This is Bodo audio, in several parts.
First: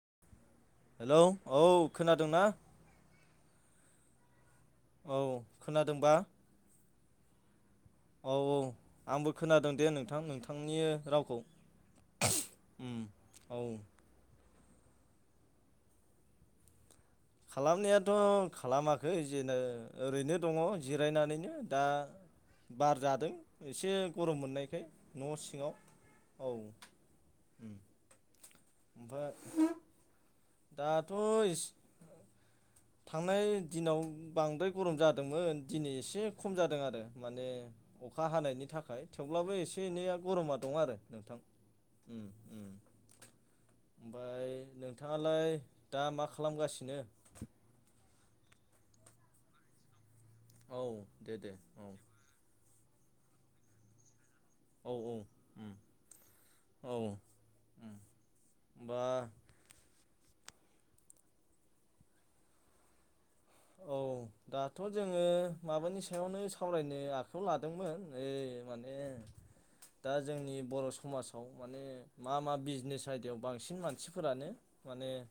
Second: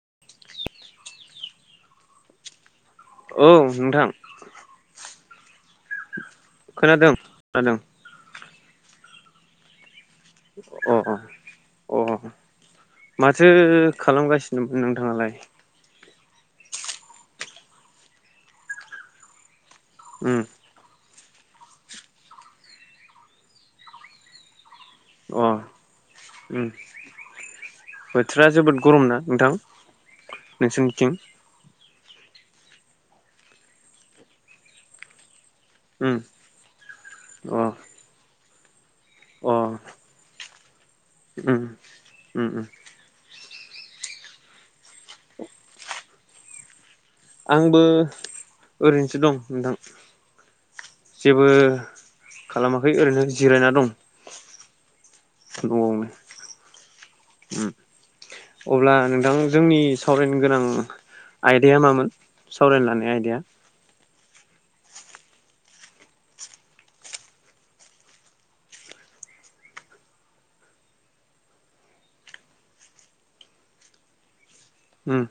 [inaudible] हेलौ औ खोनादोंना? ओं नोंथां औ खोनादोंबा? खोनादों खोनादों औ औ आंबो खोनादों दे नों थां नोंथांनि अ रावखौ अ अ उम औ नों नोंथाङालाय? खालामनायाथ' खालामाखै जेनो ओरैनो उम दङ जिरायनानैनो दा बार जादों एसे गरम मोननायखाय न' अ सिङाव औ उम थोरा जोबोद गरम ना ओमफ्राय नोंथां? नोंसोरनिथिं दाथ' इस थांनाय दिनाव बांद्राय गरम जादोंमोन। दिनै उम एसे खम जादों आरो माने अ अखा हानायनि थाखाय अ थेवब्लाबो एसे एनैया गरमा दं आरो नोंथां उम उम उ उ। उम ओमफाय नोंथाङालाय दा मा खालामगासिनो? आंबो ओरैनोसो दं नोंथां। औ दे दे औ। फै ओरैनो जिरायना दं। औ औ उम न'आवनो उम औ अब्ला होमबा नोंथां जोंनि सावरायनो गोनां आयदाया मामोन सावरायनो लानाय आयदाया? औ दाथ' जोङो माबानि सायावनो सावरायनो आखायाव लादोंमोन ओइ माने दा जोंनि बर' समाजाव माने मा मा बिजनेस आयदायाव बांसिन मानसिफोरानो माने उम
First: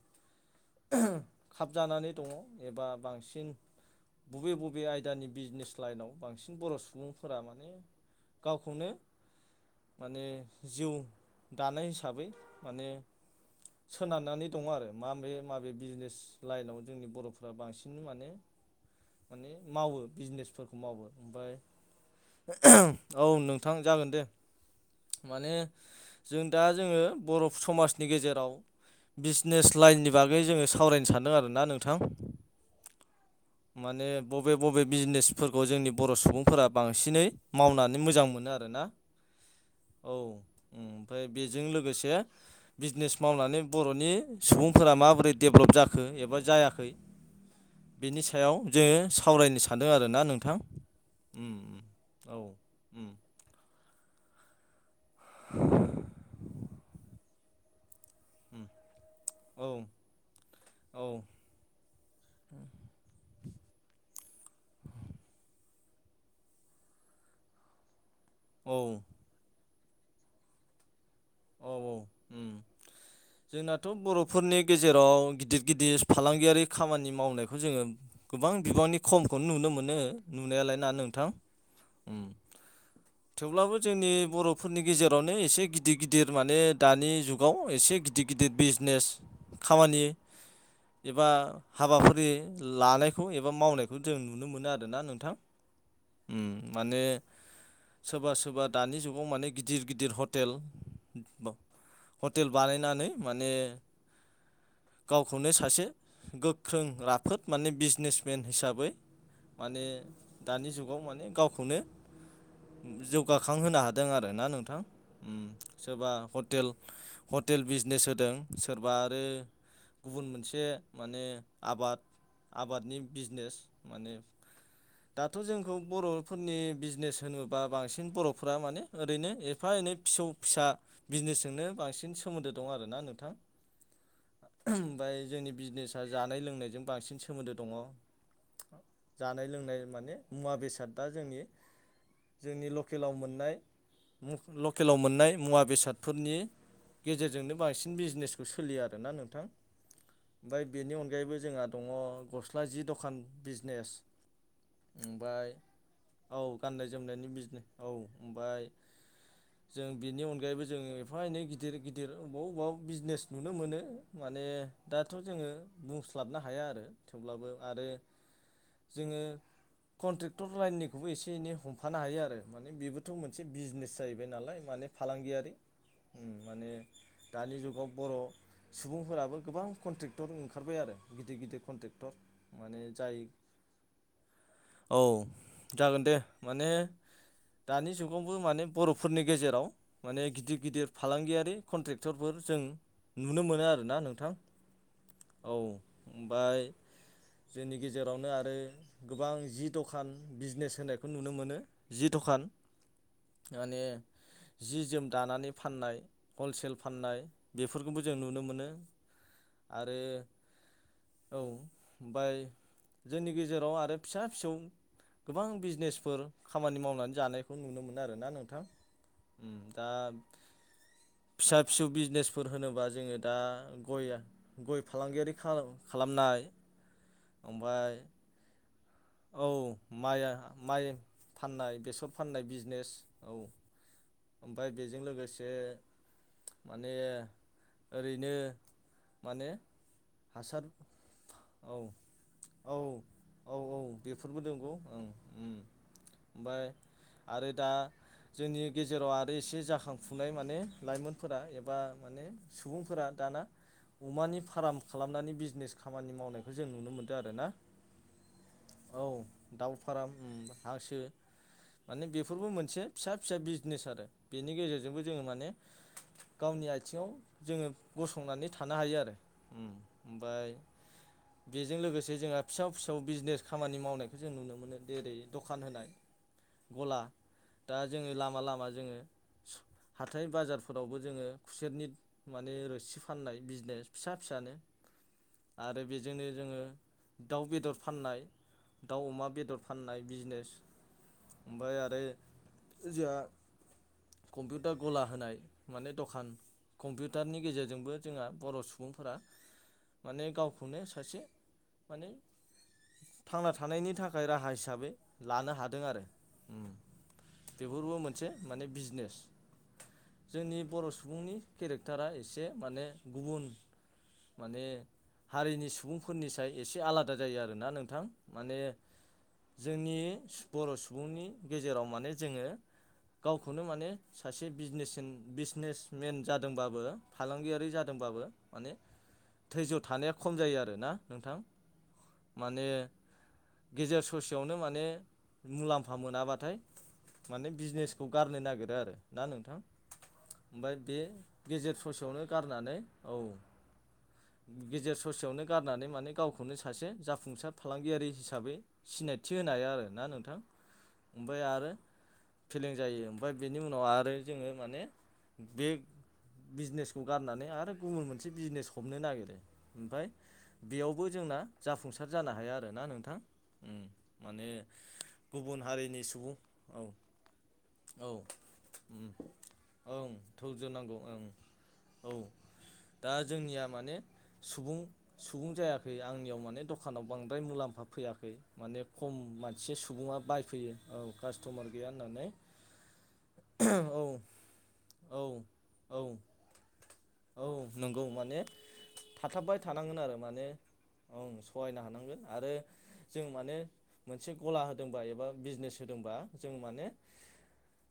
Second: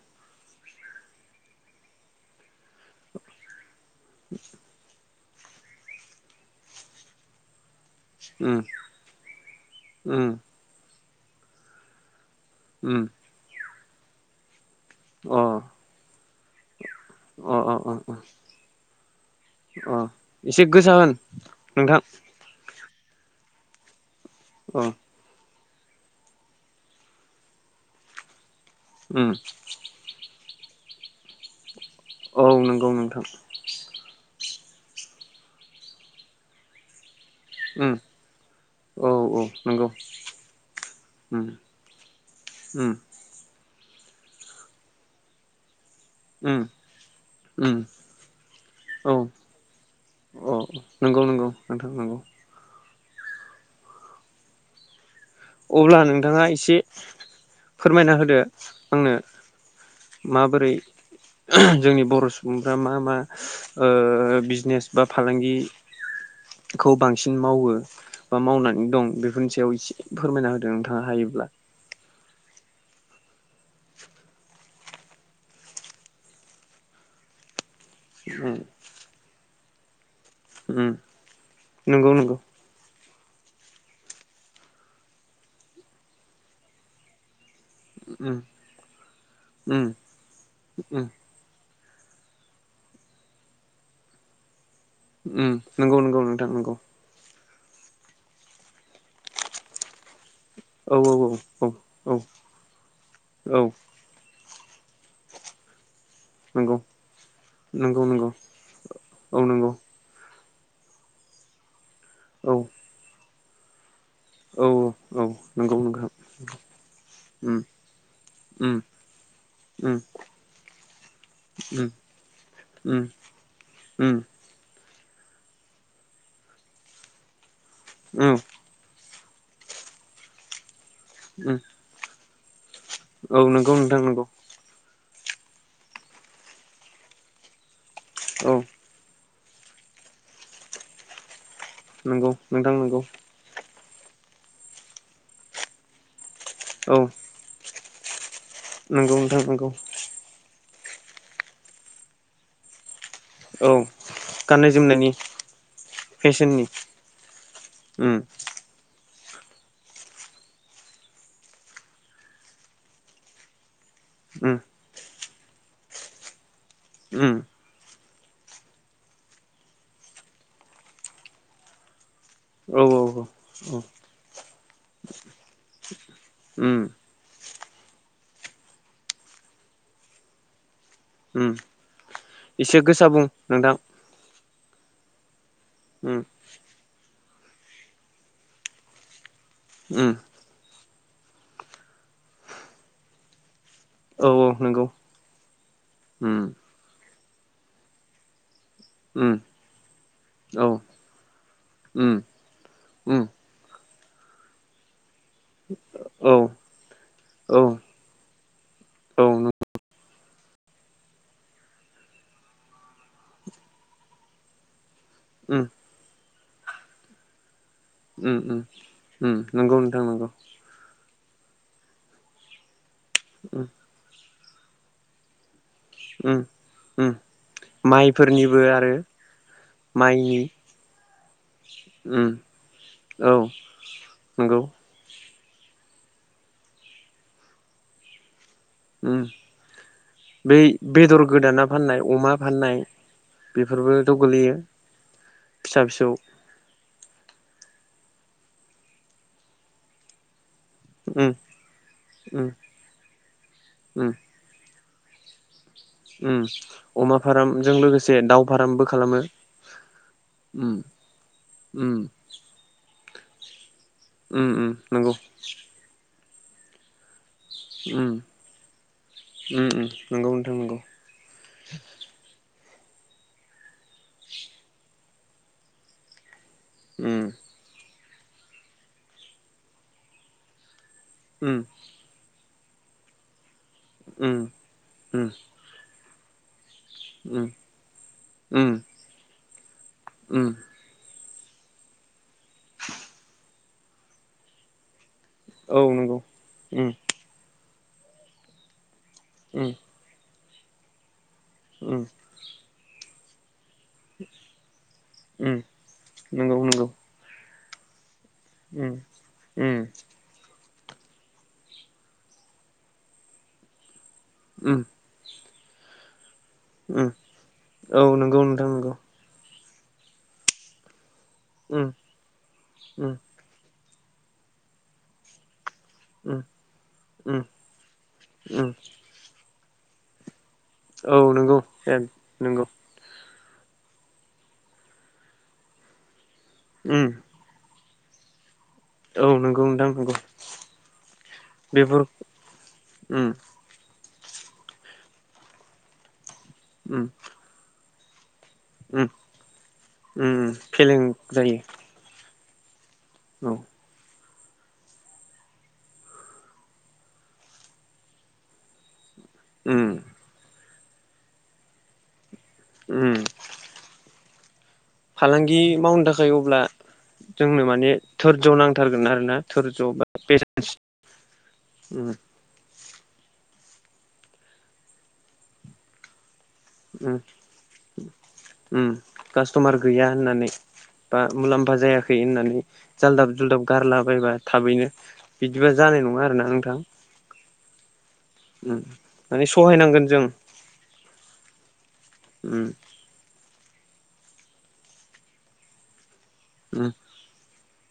ओ खाबजानानै दङ एबा बांसिन बबे बबे आयदानि बिजनेस लाइनाव बांसिन बर' सुबुंफोरा माने उम गावखौनो माने उम जिउ दानाय हिसाबै माने उम सोनारनानै दङ आरो माबे अ माबे बिजनेस लाइनाव जोंनि बर'फ्रा अ अ बांसिन अ माने माने अ मावो एसे बिजनेसफोरखौ गोसा मावो होन ओमफ्राय नोंथां औ नों थां जागोन दे औ माने जों दा जोङो बरफ समाजनि गेजेराव उम बिजनेस लाइननि बा गै जोङो सावरायनो सानदों आरोना नोंथां। औ नंगौ नोंथां। माने बबे बबे बिजनेसफोरखौ जोंनि बर' सुबुंफोरा बांसिनै उम मावनानै मोजां मोनो आरोना औ औ नंगौ औ उम ओमफाय उम बेजों लोगोसे उम बिजनेस मावनानै बर'नि सुबुंफोरा माबोरै डेभ्लप जाखो एबा उम जायाखै उम बिनि सायाव जोङो औ सावरायनो सानदों आरोना औ नोंथां। नंगौ नंगौ उम नोंथां नंगौ। औ उम। अब्ला नोंथाङा एसे फोरमायना होदो उम आंनो औ माबोरै औ ओ जोंनि बर' सुबुंफ्रा मा मा ओ बिजनेस बा फालांगि खौ बांसिन मावो बा औ मावनानै दं बेफोरनि सायाव एसे फोरमायना होदों नोंथाङा हायोब्ला? औ औ उम जोंनाथ' बर'फोरनि गेजेराव गिदिर गिदिर फालांगियारि खामानि मावनायखौ जोङो गोबां उम बिबांनि खमखौनो नुनो मोनो नुनायालाय उम ना नोंथां नंगौ उम नंगौ थेवब्लाबो जोंनि बर'फोरनि गेजेरावनो एसे गिदिर गिदिर माने दानि जुगाव एसे गिदिर उम गिदिर बिजनेस उम खामानि उम एबा हाबाफारि लानायखौ एबा मावनायखौ जों नुनो मोनो आरो उम नंगौ नंगौ नोंथां नोंगौ माने सोरबा सोरबा दानि जुगाव माने गिदिर गिदिर हर हेल औ औ औ औ औ हटेल बानायनानै माने औ गावखौनो सासे नंगौ गोख्रों राफोद माने नंगौ नंगौ बिजनेसमेन हिसाबै औ नंगौ माने दानि जुगाव माने गावखौनो औ जौगाखांहोनो हादों आरो ना औ नोंथां औ उम नंगौ नोंथां सोरबा हटेल उम हटेल बिजनेस होदों उम सोरबा आरो उम गुबुन मोनसे माने उम आबाद आबादनि उम बिजनेस उम माने दाथ' जोंखौ बर'फोरनि बिजनेस होनोब्ला बांसिन उम बर'फोरा माने ओरैनो एफा एनै फिसौ फिसा उम बिजनेसजोंनो बांसिन सोमोन्दो दं आरोना नोंथां औ नोंगौ नोंथां नंगौ। ओमफ्राय जोंनि बिजनेसा जानाय लोंनायजों बांसिन सोमोन्दो दङ। औ जानाय लोंनाय माने मुवा बेसाद दा जोंनि नंगौ जोंनि नोंथां नंगौ लकेलाव मोननाय लकेलाव मोननाय मुवा बेसादफोरनि औ गेजेरजोंनो बांसिन बिजनेस बेखौ सोलियो आरो आरोना नंगौ नोंथां नंगौ ओमफ्राय बेनि अनगायैबो जोंहा दङ गस्ला जि दखान औ बिजनेस गाननाय जोमनायनि ओमफ्राय औ फेशननि गाननाय जोमनायनि बिजने औ उम ओमफ्राय जों बेनि अनगायैबो जों एफा एनै गिदिर गिदिर बबाव अबेबा बिजनेस नुनो मोनो माने उम दाथ' जोङो बुंस्लाबनो हाया आरो उम थेवब्लाबो आरो जोङो कन्ट्रेक्टर लाइननिखौबो एसे एनै हमफानो हायो आरो माने औ औ बेबोथ' औ मोनसे बिजनेस जाहैबाय नालाय माने फालांगियारि माने उम दानि जुगाव बर' सुबुंफोराबो गोबां कन्ट्रेक्टर ओंखारबाय आरो गिदिर गिदिर कन्ट्रेक्टर माने इसे गोसा जाय बुं नोंदां औ जागोन दे माने दानि जुगावबो माने बर'फोरनि गेजेराव उम माने गिदिर गिदिर फालांगियारि कन्ट्रेक्टरफोर जों नुनो मोनो आरोना औ नोंथां नंगौ औ उम ओमफ्राय जोंनि गेजेरावनो आरो गोबां उम जि दखान औ बिजनेस होनाय बेखौ नुनो मोनो जि उम दखान उम माने जि जोम दानानै फाननाय औ हलसेल फाननाय औ औ बेफोरखौबो जों नुनो मोनो उम आरो औ ओमफाय जोंनि गेजेराव आरो फिसा फिसौ गोबां बिजनेस फोर खामानि मावनानै जानायखौ नुनो मोन आरोना उम उम नोंथां उम नंगौ दा नोंथां नंगौ फिसा फिसौ बिजनेसफोर होनोबा जोङो दा उम गय फालांगियारि खालाम उम खालामनाय ओमफ्राय माइफोरनिबो आरो औ माइ माइनि माइ फाननाय बेसर उम फाननाय बिजनेस औ नंगौ ओमफफ्राय बेजों लोगोसे माने ओरैनो उम माने बै हासार बेदर गोदाना औ फाननाय अमा फाननाय औ औ औ बेफोरबोथ' बेफोरबो गोलैयो नंगौ ओं फिसा फिसौ ओमफ्राय आरो दा जोंनि गेजेराव आरो एसे जाखांफुनाय माने उम लाइमोनफोरा एबा माने उम सुबुंफोरा दाना उम अमानि फार्म खालामनानै बिजनेस खामानि उम मावनायखौ जों नुनो मोनदों अमा आरोना फार्मजों लोगोसे दाउ फार्मबो खालामो औ दउ फाराम उम उम माने बेफोरबो मोनसे फिसा फिसौ बिजनेस आरो उम बेनि उम गेजेरजोंबो नंगौ जोङो माने गावनि आथिङाव जोङो उम गसंनानै थानो हायो आरो उम उम नंगौ ओमफ्राय नोंथां नंगौ बेजों लोगोसे जोंहा फिसौ फिसौ बिजनेस खामानि मावनायखौ जों नुनो मोनो जेरै गला उम दा जोङो लामा लामा जोङो हाथाय बाजारफोरावबो जोङो उम खुसेरनि माने रोसि फाननाय बिजनेस फिसा उम फिसानो उम आरो बेजोंनो जोङो उम दाउ बेदर फाननाय उम दाउ अमा बेदर फाननाय उम बिजनेस ओमफ्राय आरो जोंहा कम्पिउटार गला होनाय औ माने नंगौ दखान उम कम्पिउटारनि गेजेरजोंबो जोंहा बर' सुबुंफोरा उम माने गावखौनो सासे उम माने थांना थानायनि थाखाय राहा हिसाबै लानो उम हादों आरो नंगौ नंगौ बेफोरबो मोन उम उम जोंनि बर' सुबुंनि केरेक्टारा एसे माने गुबुन माने उम हारिनि सुबुंफोरनि साय एसे उम आलादा जायो आरोना औ नोंथां नंगौ माने नोंथां नंगौ जोंनि बर' सुबुंनि गेजेराव उम माने जोङो उम गावखौनो माने सासे बिजिनेस बिजिनेस मेन उम जादोंबाबो उम फालांगियारि जादोंबाबो उम माने धैज्य' थानाया खम जायो आरो। औ नंगौ ए नंगौ। गेजेर ससेयावनो माने मुलाम्फा मोनाबाथाय उम माने बिजिनेस खौ गारनो नागिरो आरो ना औ नोंथां। नंगौ नंगौ ओमफाय बे गेजेर बेफोर ससेयावनो गारनानै औ। उम गेजेर ससेयावनो गारनानै माने गावखौनो सासे उम जाफुंसार फालांगियारि हिसाबै। उम सिनायथि होनाया हो आरो ना उम नोंथां फेलें ओमफ्राय जायो आरो फेलें जायो। ओमफाय बेनि औ उनाव आरो जोङो माने बे बिजिनेसखौ गारनानै आरो गुबुन मोनसे बिजिनेस हमनो नागिरो दे उम ओमफाय बेयावबो जोंना जाफुंसार जानो हाया आरोना उम नोंथां ओं माने गुबुन फालांगि हारिनि मावनो थाखाय सुबुं अब्ला औ जोंनो माने औ थोरज्य नांथारगोन ओं आरोना धोरज्य ओं बा थौ दोननांगौ ओं [unintelligible] उम। औ दा जोंनिया माने सुबुं सुबुं जायाखै आंनियाव माने दखानाव उम बांद्राय मुलाम्फा फैयाखै माने उम खम मानसि कास्ट'मार सुबुङा बायफैयो औ [unintelligible] मुलामफा जायाखै होननानै होनना जालदाब जुदाब औ गारलाबायबा थाबैनो औ बिदिबा औ जानाय नङा आरोना नोंथां। [inaudible] औ नंगौ माने उम माने थाथाबबाय थानांगोन सहायनांगोन आरो जों माने [unintelligible] थांगोन आरो उम जों माने मोनसे गला होदोंबा एबा बिजिनेस होदोंबा जों माने उम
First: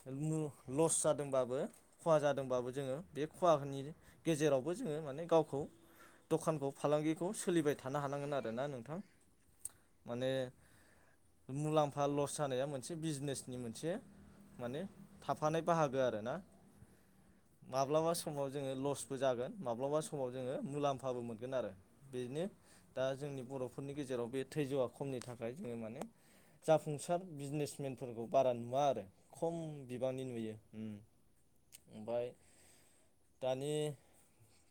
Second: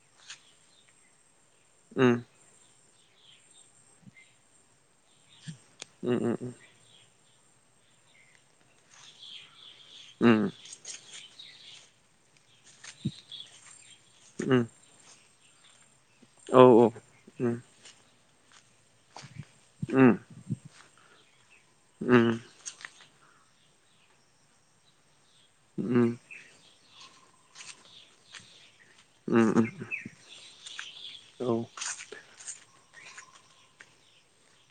लस जादोंबाबो उम खहा जादोंबाबो जोङो बे खहानि गेजेरावबो जोङो माने गावखौ उम दखानखौ फालांगि खौ सोलिबाय थानो हानांगोन आरोना नोंथां माने उम मुलामफ फा लस जानाया मोनसे बिजिनेसनि मोनसे उम माने थाफानाय बाहागो। गो आरोना औ उम उम माब्लाबा समाव। जोङो लसबो जागोन माब्लाबा उम समाव जोङो मुलाम्फाबो मोनगोन आरो उम उम बेनो दा जोंनि बर'फोरनि गेजेराव बे थैजौआ खमनि थाखाय जोङो माने जाफुं फुंसार बिजनेसमेनफोरखौ बारा नुवा आरो। उम खम बिबांनि नुयो उम औ उम ओमफाय। दानि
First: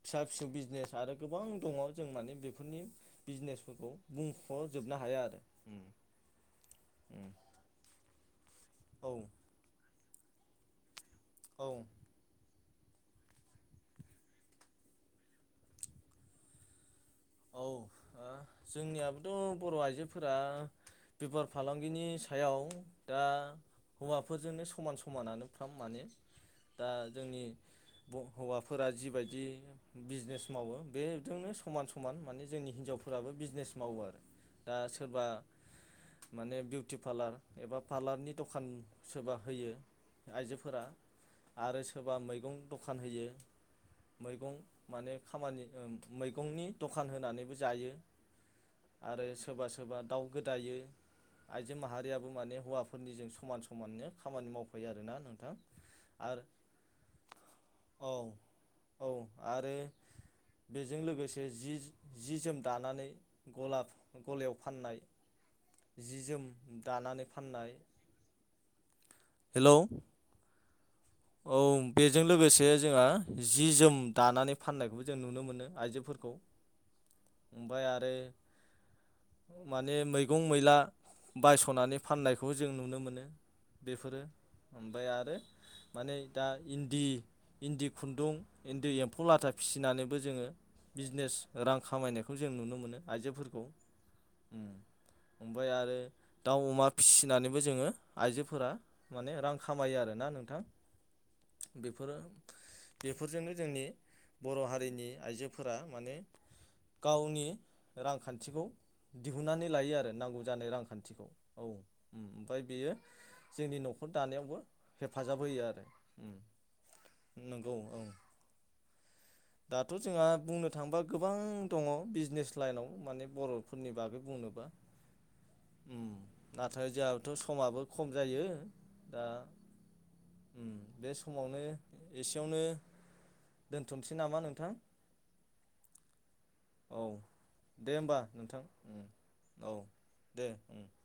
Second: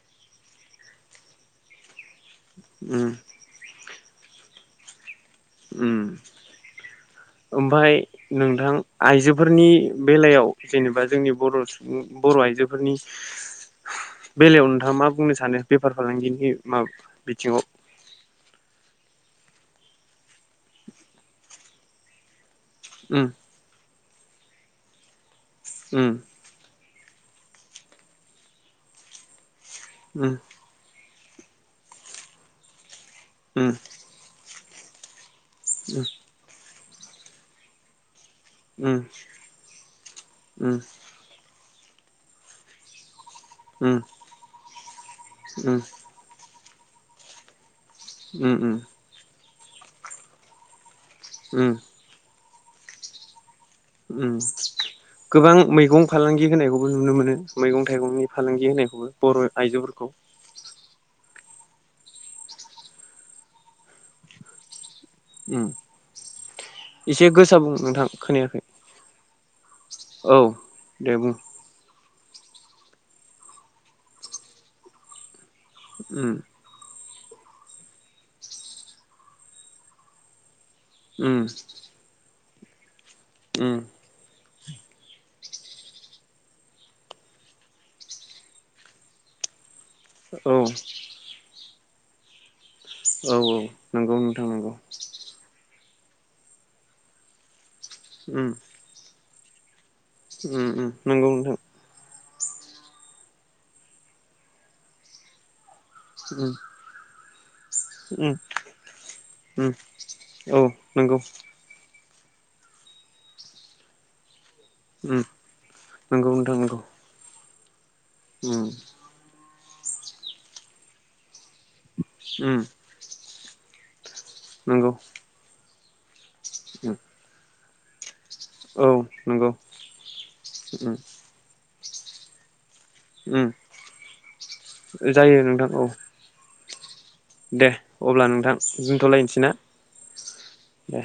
फिसा फिसौ बिजिनेस आरो गोबां दङ जों माने बेफोरनि बिजिनेसफोरखौ बुंख'जोबनो हाया आरो। उम ओम औ ओमफाय नोंथां औ आइजोफोरनि बेलायाव जेनेबा जोंनि बर औ सुबुं बर' आइजो फोरनि बेलायाव नोंथाङा मा बुंनो सानो बेफार फालांगिनि मा औ ओ जोंनियाबो थ' बर' आइजोफोरा बेफार फालांगिनि सायाव दा उम हौवाफोरजोंनो समान समानानो फाम माने। उम दा जोंनि हौवाफोरा जिबायदि उम बिजिनेस मावो बे जोंनो समान समान माने जोंनि हिनजावफोराबो उम बिजिनेस मावो आरो दा सोरबा माने बिउटि पार्लार एबा पार्लारनि दखान उम सोरबा होयो उम उम आइजोफोरा आरो सोरबा मैगं दखान होयो उम उम मैगं माने खामानि मैगंनि दखान होनानैबो जायो। उम उम। आरो सोरबा सोरबा दाउ गोदायो उम उम आइजो माहारियाबो माने हौवाफोरनिजों समान समान उम खामानि मावफायो आरोना गोबां मैगं आरो फालांगि होनायखौबो नुनो मोनो मैगं थाइगंनि औ फालांगि औ होनायखौबो बर' आरो आइजोफोरखौ बेजों लोगोसे जि जि जोम दानानै गला गलायाव फाननाय उम जि जोम दानानै एसे गोस फाननाय बुं नोंथां खोनायाखै हेलौ औ दे बुं औ बेजों लोगोसे जोङो जि जोम दानानै फाननायखौबो जों नुनो मोनो आइजोफोरखौ उम ओमफ्राय आरो माने मैगं मैला उम बायस'नानै फाननायखौ खौ जों नुनो मोनो उम बेफोरो ओमफ्राय आरो माने दा इन्दि इन्दि खुन्दुं इन्दि एम्फौ लाथा फिसिनानैबो जोङो औ बिजनेस रां खामायनायखौ जों नुनो मोनो औ औ आइजोफोरखौ नंगौ नोंथां नंगौ ओमफ्राय आरो दाउ अमा फिसिनानैबो जोङो उम आइजोफोरा माने रां खामायो आरोना नोंथां उम नंगौ मोनथां बेफोरो बेफोरजोंनो जोंनि बर' हारिनि आइजोफोर फोर माने उम गावनि उम रांखान्थिखौ दिहुननानै उम लायो आरो नांगौ औ जानाय नंगौ रांखान्थिखौ औ ओमफ्राय बेयो जोंनि न'खर दानायावबो उम हेफाजाब होयो आरो उम नंगौ नोंथां नंगौ नंगौ औ उम दाथ' जोंहा बुंनो थाङोबा गोबां दङ बिजनेस उम लाइनाव माने बर'फोरनि बागै बुंनोबा नंगौ उम नाथाय उम जोंहाथ' समाबो खम जायो औ दा नंगौ उम बे समावनो एसेयावनो उ दोनथ'नोसै नामा नोंथां जायो नोंथां औ औ दे अब्ला नोंथां दोनथ'लायनोसै ना औ दे उम दे